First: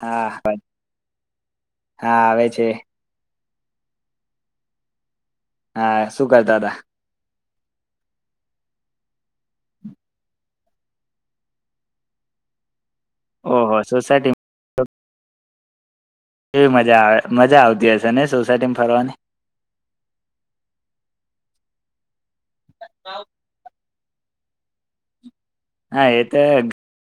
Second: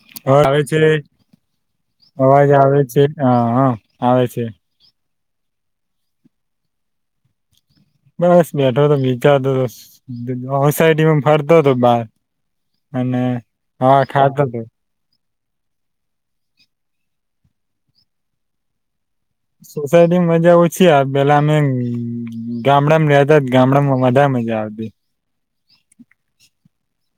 હા અવા અવાજ. આવે છે? અવાજ આવે છે? હન. આવે છે. હા, શું કરતા તા. બસ, બેઠો તો વિચારતો તો. હોસાયટીમ ફરતો તો બાર અને ઓહો હવા સોસાયટી ખાતો તો. કેવી મજા આવે. મજા આવતી હશે ને સોસાયટીમ ફરવાની. સોસાયટી મજા ઓછી આવે. પેલા અમે ગામડામાં રેતા. ગામડામ ત્યા મજા આવતી. હા, એ તો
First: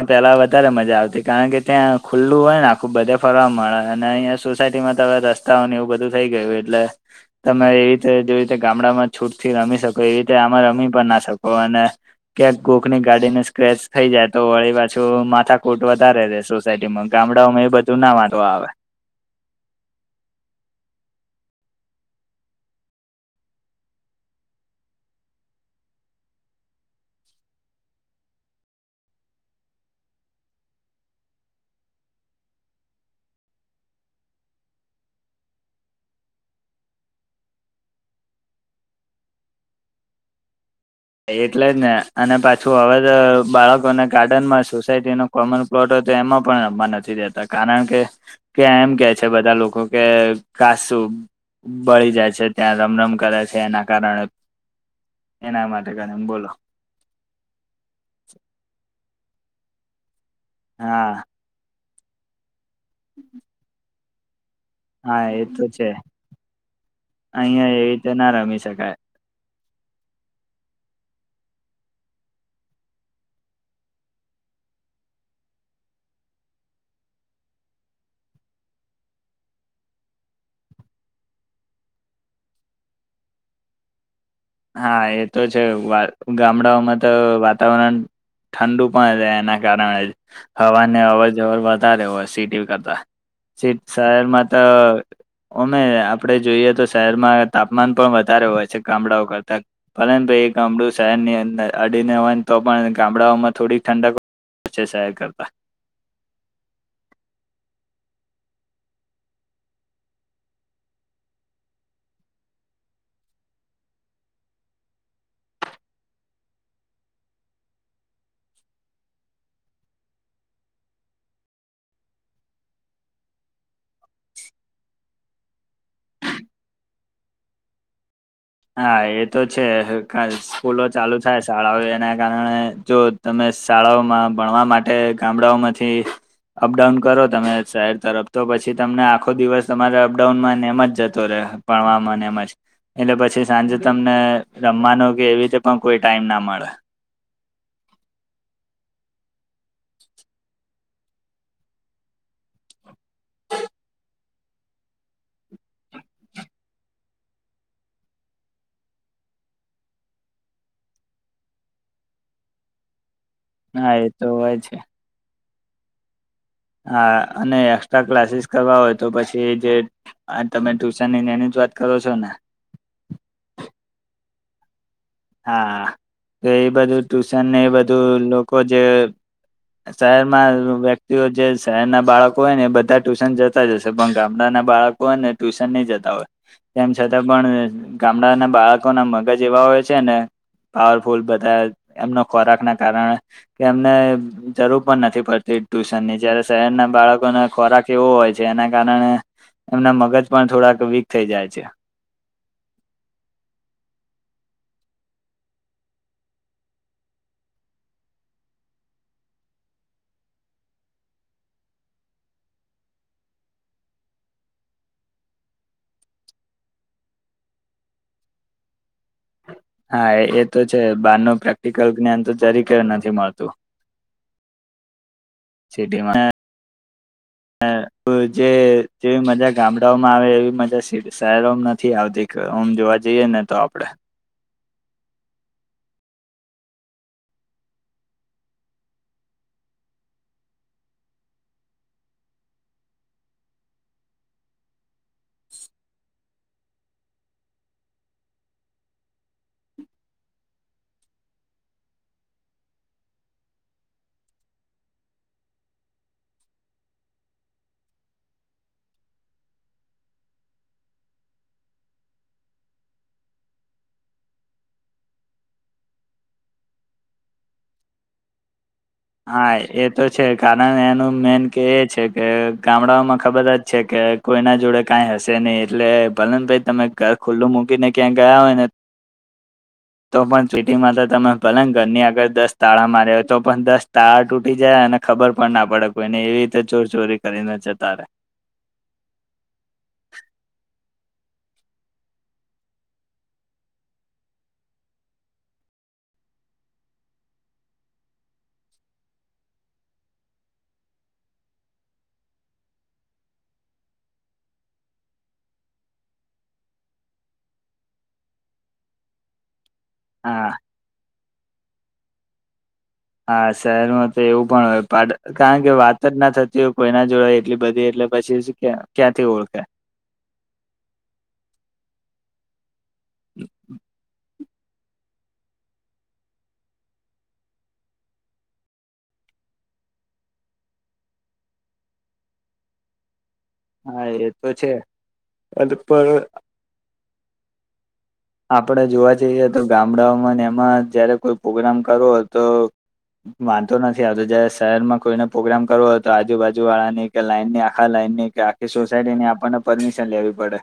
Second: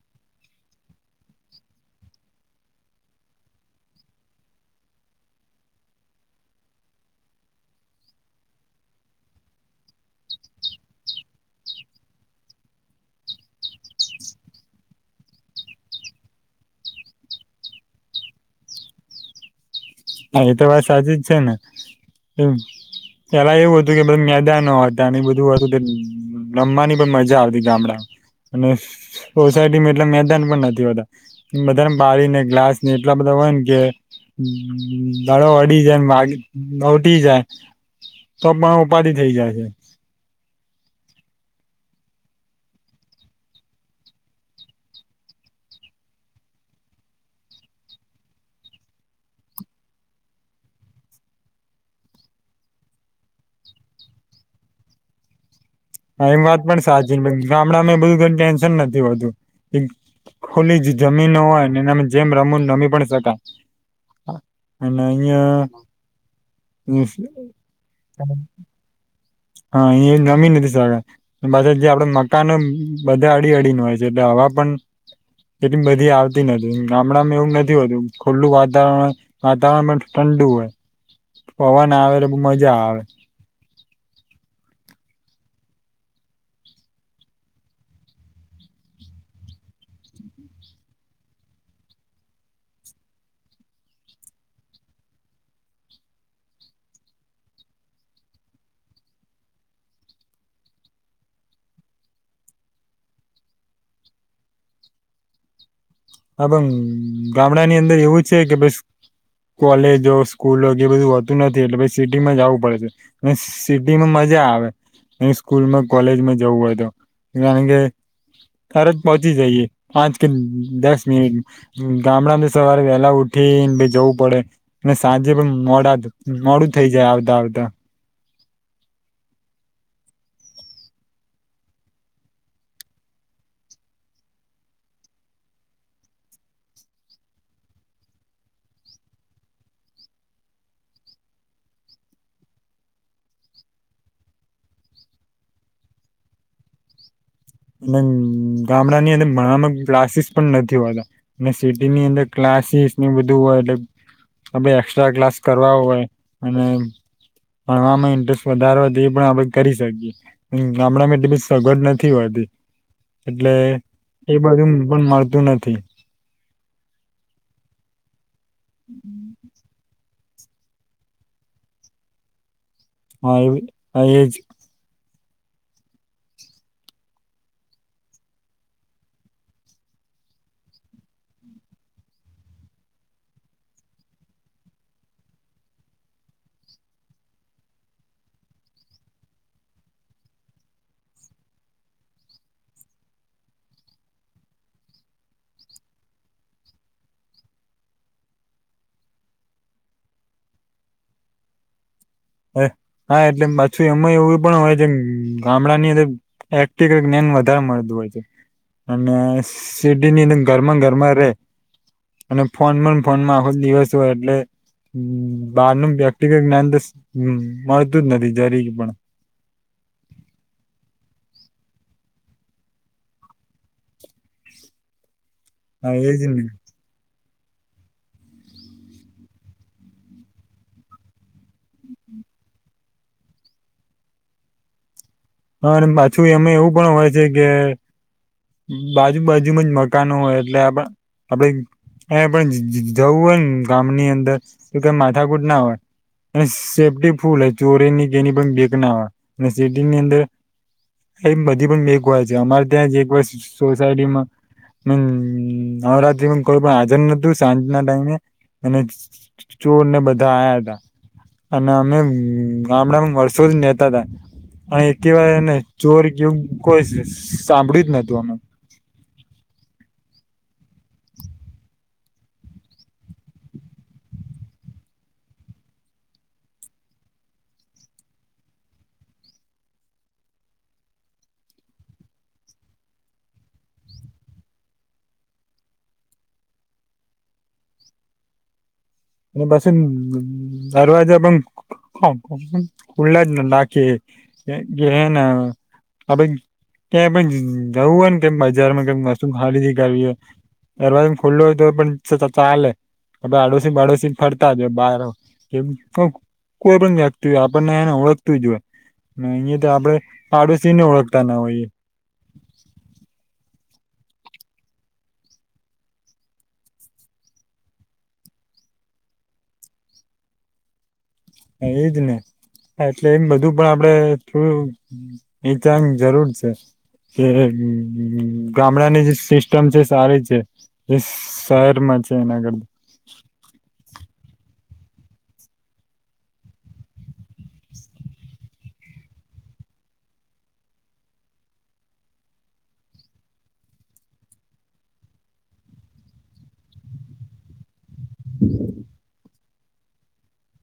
પેલા વધારે મજા આવતી. કારણ કે ત્યાં ખુલ્લું હોય ન આખું બધે ફરવા મળે અને અહીયા સોસાયટી માં ત રસ્તાઓ એવું બધું થઈ ગયું એટલે તમે એવી રીતે જેવી રીતે ગામડામાં છૂટ થી રમી શકો એવી રીતે આમાં રમી પણ ના શકો અને ક્યાંક કોકને ગાડીને સ્ક્રેચ થઈ જાય તો વળી પાછું માથા કૂટ વધારે રેય સોસાયટીમાં ગામડાઓમાં એ બધું ના વાંધો આવે. હા એતો વાત સાચી જ છે, ને એમ પેલા એવું હતું કે બધ મેદાન હતા બધું હતું કે લમવાની પણ મજા આવતી ગામડામાં અને સોસાયટીમાં એટલા મેદાન પણ નથી હોતા બધાને બાળીને ગ્લાસ ને એટલા બધા હોય ન કે દડો અડી જાયને મા હટી જાય તો પણ ઉપાડી થઇ જાય છે. એટલે જ ને અને પાછું હવે તો બાળકોને ગાર્ડનમાં સોસાયટી નો કોમન પ્લોટ તો એમાં પણ રમવા નથી દેતા કારણ કે કે એમ કે છે, બધા લોકો કે કાસું બળી જાય છે, ત્યાં રમ રમ કરે છે, એના કારણે એના મા હા એમ વાત પણ સાચી ગામડામાં બધું ટેન્શન નથી હોતું ખુલી હા જમીનો હોય ને એને જેમ રમોને રમી પણ શકાય અને હા એ અયા તો છે અહિયાં એવી રીતે ના રમી શકાય હા એ નમી નથી શકાય પાછા જે આપડે મકનો બધા અડી અડીને હોય છે, એટલે આ વા પન એટલી બધી આવતી નથી ગામડામાં એવું નથી હોતું ખુલ્લું વાતાવરણ વાતાવરણ પણ ઠંડુ હોય પવન આવે મજા આવે હા એ તો છે, વા ગામડાઓમાં તો વાતાવરણ ઠંડુ પણ રહે એના કારણે હવાને અવર જવર વધારે હોય સિટી કરતા સીટ સહેર માત અમે આપડે જોઈએ તો શહેરમાં તાપમાન પણ વધારે હોય છે, ગામડાઓ કર તા પરંતુ એ ગામડું શહેરની અંદર અડીને હોય તો પણ ગામડાઓમાં થોડી ઠંડક છે, શહેર કરતા હા પણ ગામડાની અંદર એવું છે, કે બસ કોલેજો સ્કૂલો એ બધું હોતું નથી એટલે પછી સિટીમાં જવું પડે છે, ને સિટીમાં મજા આવે સ્કૂલમાં કોલેજમાં જવું હોય તો કારણ કે તરત પહોંચી જઈએ પાંચ કે દસ ની ગામડા સવારે વહેલા ઉઠીને જવું પડે સાંજે પણ મોડા મોડું થઇ જાય આવતા આવતા હા એ તો છે, સ્કૂલો ચાલુ થાય શાળાઓ એના કારણે જો તમે શાળાઓમાં ભણવા માટે ગામડાઓમાંથી અપડાઉન કરો તમે શહેર તરફ તો પછી તમને આખો દિવસ તમારે અપડાઉનમાં ને એમ જ જતો રહે ભણવામાં ને એમ જ એટલે પ છી સાંજે તમને રમવાનું કે એવી રીતે પણ કોઈ ટાઈમ ના મળે અને ગામડાની અંદર ભણવામાં ક્લાસીસ પણ નથી હોતા અને સિટીની અંદર ક્લા ક્લાસીસ બધું હોય એટલે એક્સ્ટ્રા ક્લાસ કરવા હોય અને ભણવામાં ઇન્ટરેસ્ટ વધારે હોય તો એ પણ આપણે કરી શકીએ ગમણાંમાં બી સગડ નથી હોતી એટલે હા તો એ હોય બાજું છે પણ મળતું નથી હા અને એસ્ટ્રા ક્લાસીસ કરવા હોય તો પછી જે હ તમે ટ્યુશન ની એની જ વાત કરો છો ને હા એ હા એજ હા તો એ બધું ટુશનને એ બધું લોકો જે શહેરમાં વ્યક્તિઓ જે શહેર ના બાળકો હોય ને એ બધા ટ્યુશન જતા જશે પણ ગામડા ના બાળકોને ટ્યુશન ની જતા હોય તેમ છતાં પણ ગામડાના બાળકોના મગજ એવા હોય છે, ને પાવરફુલ બધા એમનો ખોરાકના કારણે કે એમને જરૂર પણ નથી પડતી ટ્યુશનની જયારે શહેરના બાળકોને ખોરાક એવો હોય છે, એના કારણે એમના મગજ પણ થોડાક વીક થઈ જાય છે હ હા એટલે પાછું એમાં એવું પણ હોય જે ગામડા ની અ વધારે મળતું હોય છે અને સિટીની અંદર ઘરમાં ઘરમાં રે અને ફોન પણ ફોન માં આખો જ દિવસ હોય એટલે બહાર ન વ્યક્તિગત જ્ઞાન તો મળતું જ નથી જરી પણ હા એ તો છે બાર ન પ્રેક્ટિકલ જ્ઞાન તો જરીકે નથી મળતું હા એ સિટીમાં જ ન ન જેવી મજા ગામડાઓમાં આવે એવી મજા શહેરોમાં નથી આવતી જોવા જઈએ ને તો આપડે હા અને પાછું એમાં એવું પણ હોય છે કે બાજુ બાાજુમાં જ મકાનો હોય એટલે આપ આપડ એ પણ જવું હોય ને ગામની અંદર તો ક માથાકૂટ ના હોય સેફ્ટી ફૂલ હ ચોરીની કેની પણ બેક ના હો અને સેફીની અંદર એમ બધી પણ બીક હોય છે અમારે ત્યાં જે એક વાર સોસાયટીમાં હમ નવરાત્રિમાં કોઈ પણ હાજર નહોતું સાંજ ના ટાઈમે અને ચોર ને બધા આયા હતા અને અમે ગામડામાં વર્ષો જ નેતા હતા અ એવાને ચોર કયવું કોઈ સાંભળ્યું જ નતું અમે હા એ તો છે કારણ એનું મેન કે એ છે કે ગામડાઓમાં ખબર જ છે કે કોઈના જોડે કઈ હશે નહીિ એટલે ભલન ભાઈ તમે ઘર ખુલ્લું મૂકીને ક્યાં ગયા હોય ને [inaudible] તો પણ સિટીમાં તો તમે ભલે ને ઘરની આગર દસ તાળા માર્યા હોય તો પણ દસ તાર તૂટી જાય અને ખબર પણ ના પડે કોઈને એવી રીતે ચોરચોરી કરીને છે તારે અને બસે દરવાજા પણ ખુલ્લા જ નાખીએ કે હેં ન આપ ક્યા પણ જવું હોય ને કેમ બજારમાં કે વસ્તુ ખરીદી કરવી હો દરવાજો ખુલ્લો હોય તો પણ ચાલે આડોશી બાડોશી ફરતા જ બાર એ કોઈ પણ જખતું હો આપણને એને ઓળખતું જો હોય અહં તો આપડણે હા પાડોશીને ઓળખતા ના હોઈ હા શહેરમાં તો એવું પણ હોય કારણ કે વાત જ ના થતી હોય કોઈના જોડે એટલી બધી એટલે પછી ક્યાંથી ઓળખે એજ ને એટલે એમ બધું પણ આપડે થડું નીચાંગ જરૂર છે કે ગામડાની જે સિસ્ટમ છે સારી છે એ શહેરમાં છે એના કરતાં અદ પર આપણે જોવા જઈએ તો ગામડાઓમાં ને એમાં, જયારે કોઈ પોગરામ કરવો હોય તો વાંધો નથી આવતો, જયારે શહેરમાં કોઈને પોગરામ કરવો હોય તો આજુબાજુવાળાની કે લાઈનની આ આખા લાઈનની કે આખી સોસાયટીની આપણને પરમિશન લેવી પડે.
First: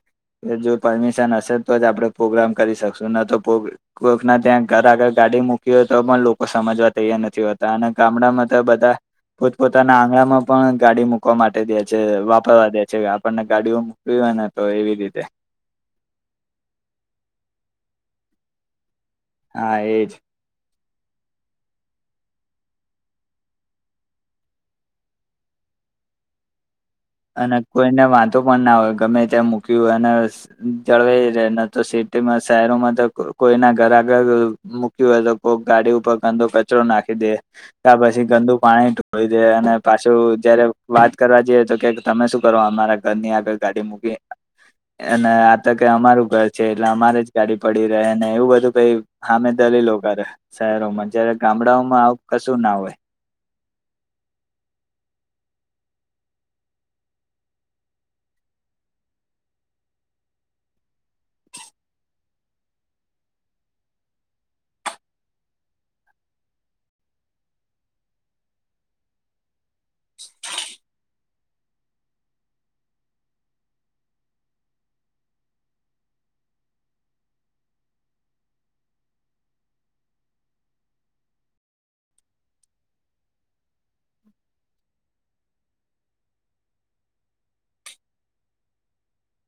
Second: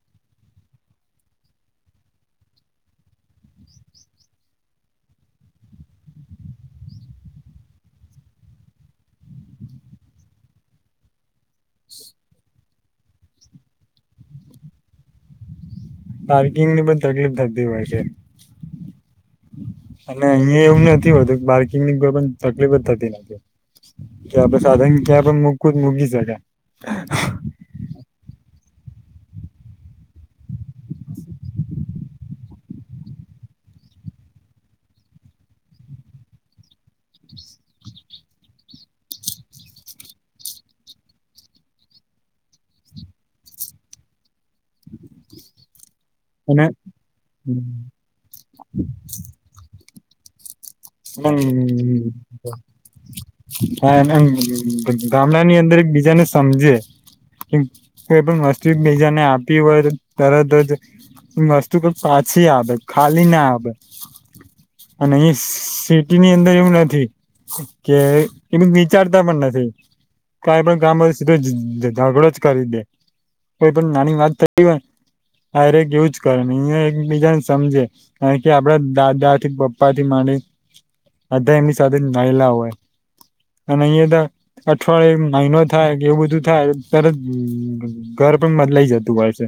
જો પરમિશન હશે તો જ આપડે પોગરામ કરી શકશું. ન તો પોગ કોઈકના ત્યાં ઘર આગળ ગાડી મૂકી હોય તો પણ લોકો સમજવા તૈયાર નથી હોતા. અને ગામડામાં તો બધા પોતપોતાના આંગણામાં પણ ગાડી મૂકવા માટે દે છે, વાપરવા દે છે. આપણને ગાડીઓ મૂકવી હોયને તો એવી રીતે પાર્કિંગની બી તકલીફ થતી હોય છે. હા એજ અને અહીયાં એવું નથી હોતું, પાર્કિંગની કોઈ પન તકલીફ જ થતી નથી. ત્યાં આપણે સાધન ક્યાં પણ મૂકવુ હોય ત મૂકી સકાય. અને કોઈને વાંધો પણ ના હોય. ગમે ત્યાં મક્યું અને જળવાઈ રે ન તો સિટીમાં શહેરોમાં તો કો કોઈના ઘર આગળ મૂક્યુ હોય તો કોક ગાડી ઉપર ગંદો કચરો નાખી દે, તાર પછી ગં દુ પાણી ઢોળી દે અને પાછું જયારે વાત કરવા જઈએ તો કે તમે શું કરવા અમારા ઘરની આગળ ગાડી મૂકી અને આ ત તે અમારું ઘર છે અને એટલે અમારે જ ગાડી પડી રહે ને એવું બધું કઈ હામે દલીલો કરે. શહેરોમાં જયારે ગામડાઓમાં આવુ કશું ના હોય. હા [unintelligible] ગા ગામડાની અંદર એક બીજાને સમજે. કે કોઈ પણ વસ્તુ એક બીજાને આપી હોય તો તરત જ વસ્તુ ક પાછી આવે ખાલી ના આવેે અને ઇસ સિટીની અંદર એવું નથી કે એટલું વિચારતા પણ નથી. કઈ પણ કામ હોય તો સીધો ઝ ઝાગડો જ કરી દે. કોઈ પણ નાની વાત થતી હોય ને આરેક એવું જ કરે ને અહીંયા એકબીજાન સમજે કારણ કે આપડા દાદાથી પપ્પાથી માંડી બધા એની સાથે નાયલા હોય. અને અહિયાં તો અઠવાડિયો મહિનો થાય કે એવું બધું થાય તરત ગ [unintelligible] પણ બદલાઈ જતું હોય છે.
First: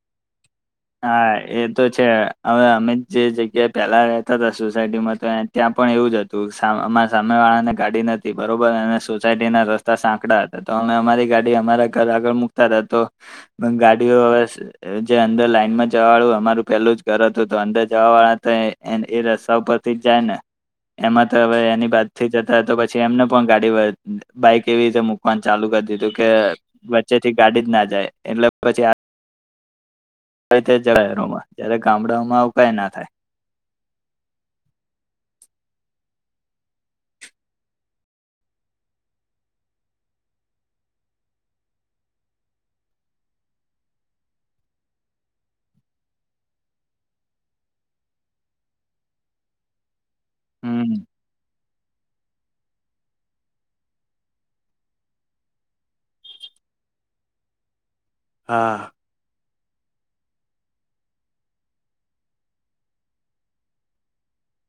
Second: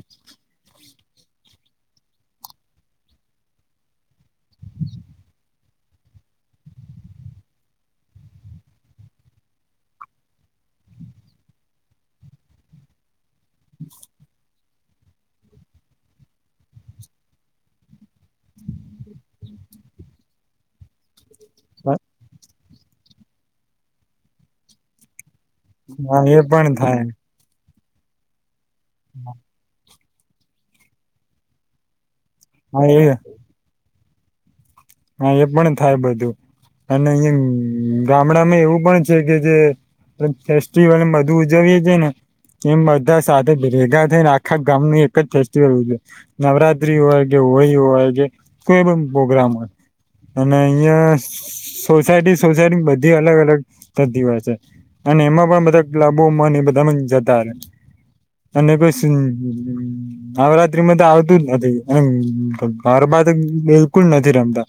હા એ તો છે અવે અમે જ જે જગ્યાએ પેલા રહેતા હતા સોસાયટીમાં તો ત્યાં પણ એવું જ હતું સા અમાર સામેવાળા ને ગાડી નતી બરોબર અને સોસાયટીના રસ્તા સાંકડા હતા તો અમે અમારી ગાડી અમારા ઘર આગળ મુકતા તા તો ગાડીઓ જે અંદર લાઈન માં જવાવાળું અમારું પેલું જ ઘર હતું તો અંદર જવાવાળા તો એ રસ્તા ઉપરથી જ જાય ને. એમાં તો હવે એની બાદથી જતા તો પછી એમને પણ ગાડી બાઈક એવી રીતે મુક વાનું ચાલુ કરી દીધું હા કે એ પણ થાય વચ્ચે થી ગાડી જ ના જાય એટલે પછી હ. [unintelligible] જયારે ગામડાઓમાં આવુ કંઈ હા ના એ થાય. હા એ પણ થાય બધું. અને અહિયાં ગામડામાં એવું પણ છે કે જે તો ફેસ્ટિવલ બધું ઉજવીએ છે ને એમ બધા સાથે ભેગા થઈને આખા ગામનું એક જ ફેસ્ટિવલ ઉજવે નવરાત્રી હોય કે હોળી હોય કે કોઈ પણ પોગરામ હોય અને હમ અહીંયા સા સોસાયટી સોસાયટીની બધી અલગ અલગ થતી હોય છે અને એમાં પણ બધા ક્લબોમાં ને એ બધા માં જતા રે અને હા કોઈ સી નવરાત્રી માં તો આવતું જ નથી અને ગરબા તો બિલકુલ નથી રમતા.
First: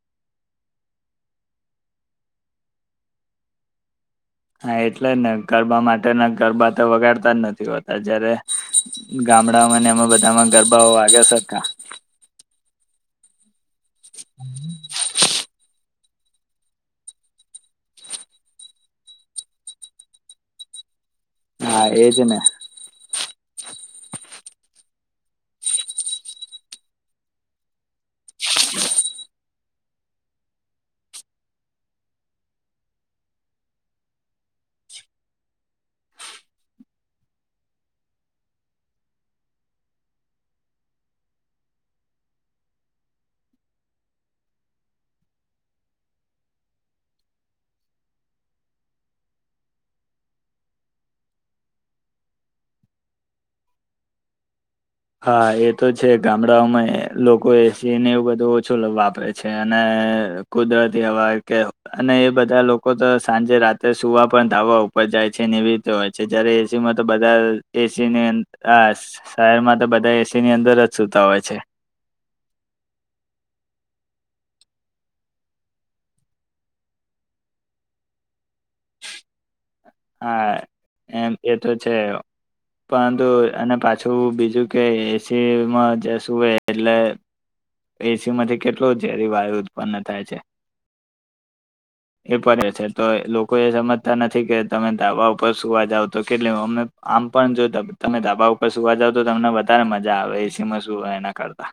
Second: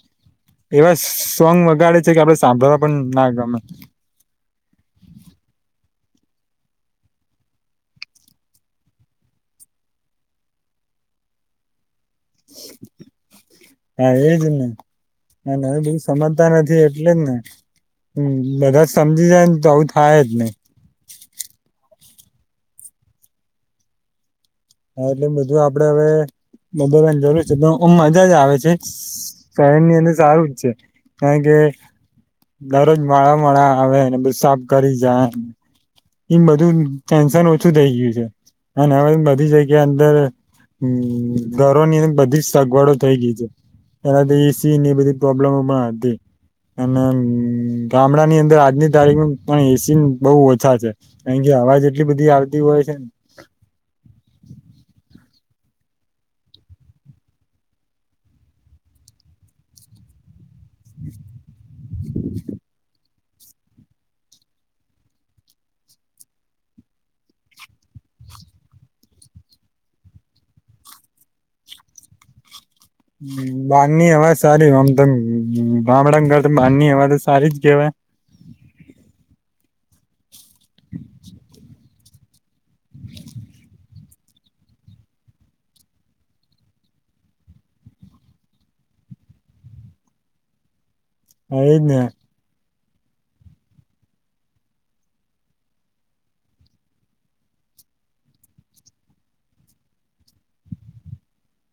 એવા સો સોંગ વગાડે છે કે આપડે સાંભળવા પણ ના ગમે. હા એટલે જ ને ગરબા માટેના ગરબા તો વગાડતા જ નથી હોતા જયારે ગામડાઓમાંને એમાં બધામાં ગરબાઓ વાગે સરખા. હા એ જ ને [unintelligible] સમજતા નથી એટલે જ ને. હમ્મ બધા જ સમજી જાય ને તો આવું થાય જ નહી. એજને. હા એટલે બધું આપડે હવે બદલવાની જરૂર છે પણ મજા જ આવે છે શ શહેર ની અંદર સારું જ છે. કારણ કે દરરોજ મોળા મોળા આવે ને બધું સાફ કરી જાય. એમ બધું ટેન્શન ઓછું થઈ ગયું છે અને હવે બ બધી જગ્યા અંદર હમ્મ ઘરોની અંદર બધી જ સગવડો થઈ ગઈ છે. એના તો એ સી ની બધી પ્રોબ્લેમો પણ હતી. અને ગા ગામડાની અંદર આજની તારીખ પણ એ સી બહુ ઓછા છે કારણ કે હવા જ એટલી બધી આવતી હોય છે ને. હા એ તો છે ગામડાઓમાં એ લોકો એસી ને એવ બધું ઓછું વાપરે છે અને કુદરતી હવા કે અને એ બધા લોકો તો શું સાંજે રાત્રે સુવા પણ ધાબા ઉપર જાય છે ને એવી રીતે હોય છે જયારે એ સી માં તો બધા એસી ને ને આ શ શહેરમાં તો બધા એસીની અંદર જ સુતા હોય છે. બારની હવાજ સારી આમ તેમ [unintelligible] બારની હવાજ તો સારી જ કહેવાય. હા એમ એ તો છે પરંતુ અને પાછું બીજું કે એસીમાં જસું એટલે એસી માંથી કેટલું ઝેરી વાયુ ઉત્પન્ન થાય છે એજ ને એ પણ એ છે તો લોકો એ સમજતા નથી કે તમે ધાબા ઉપર સુવા જાવ તો કેટલી અમે આમ પણ જો તમે ધાબા ઉપર સુવા જાવ તો તમને વધારે મજા આવે એસીમાં સુવા એના કરતા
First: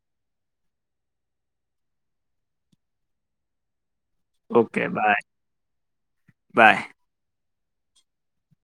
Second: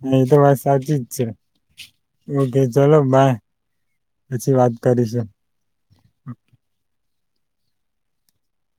[inaudible] હા એ તો વાત સાચી જ છે ઓકે ચલો બાય પછી વાત ઓકે કરીશ બાય બાય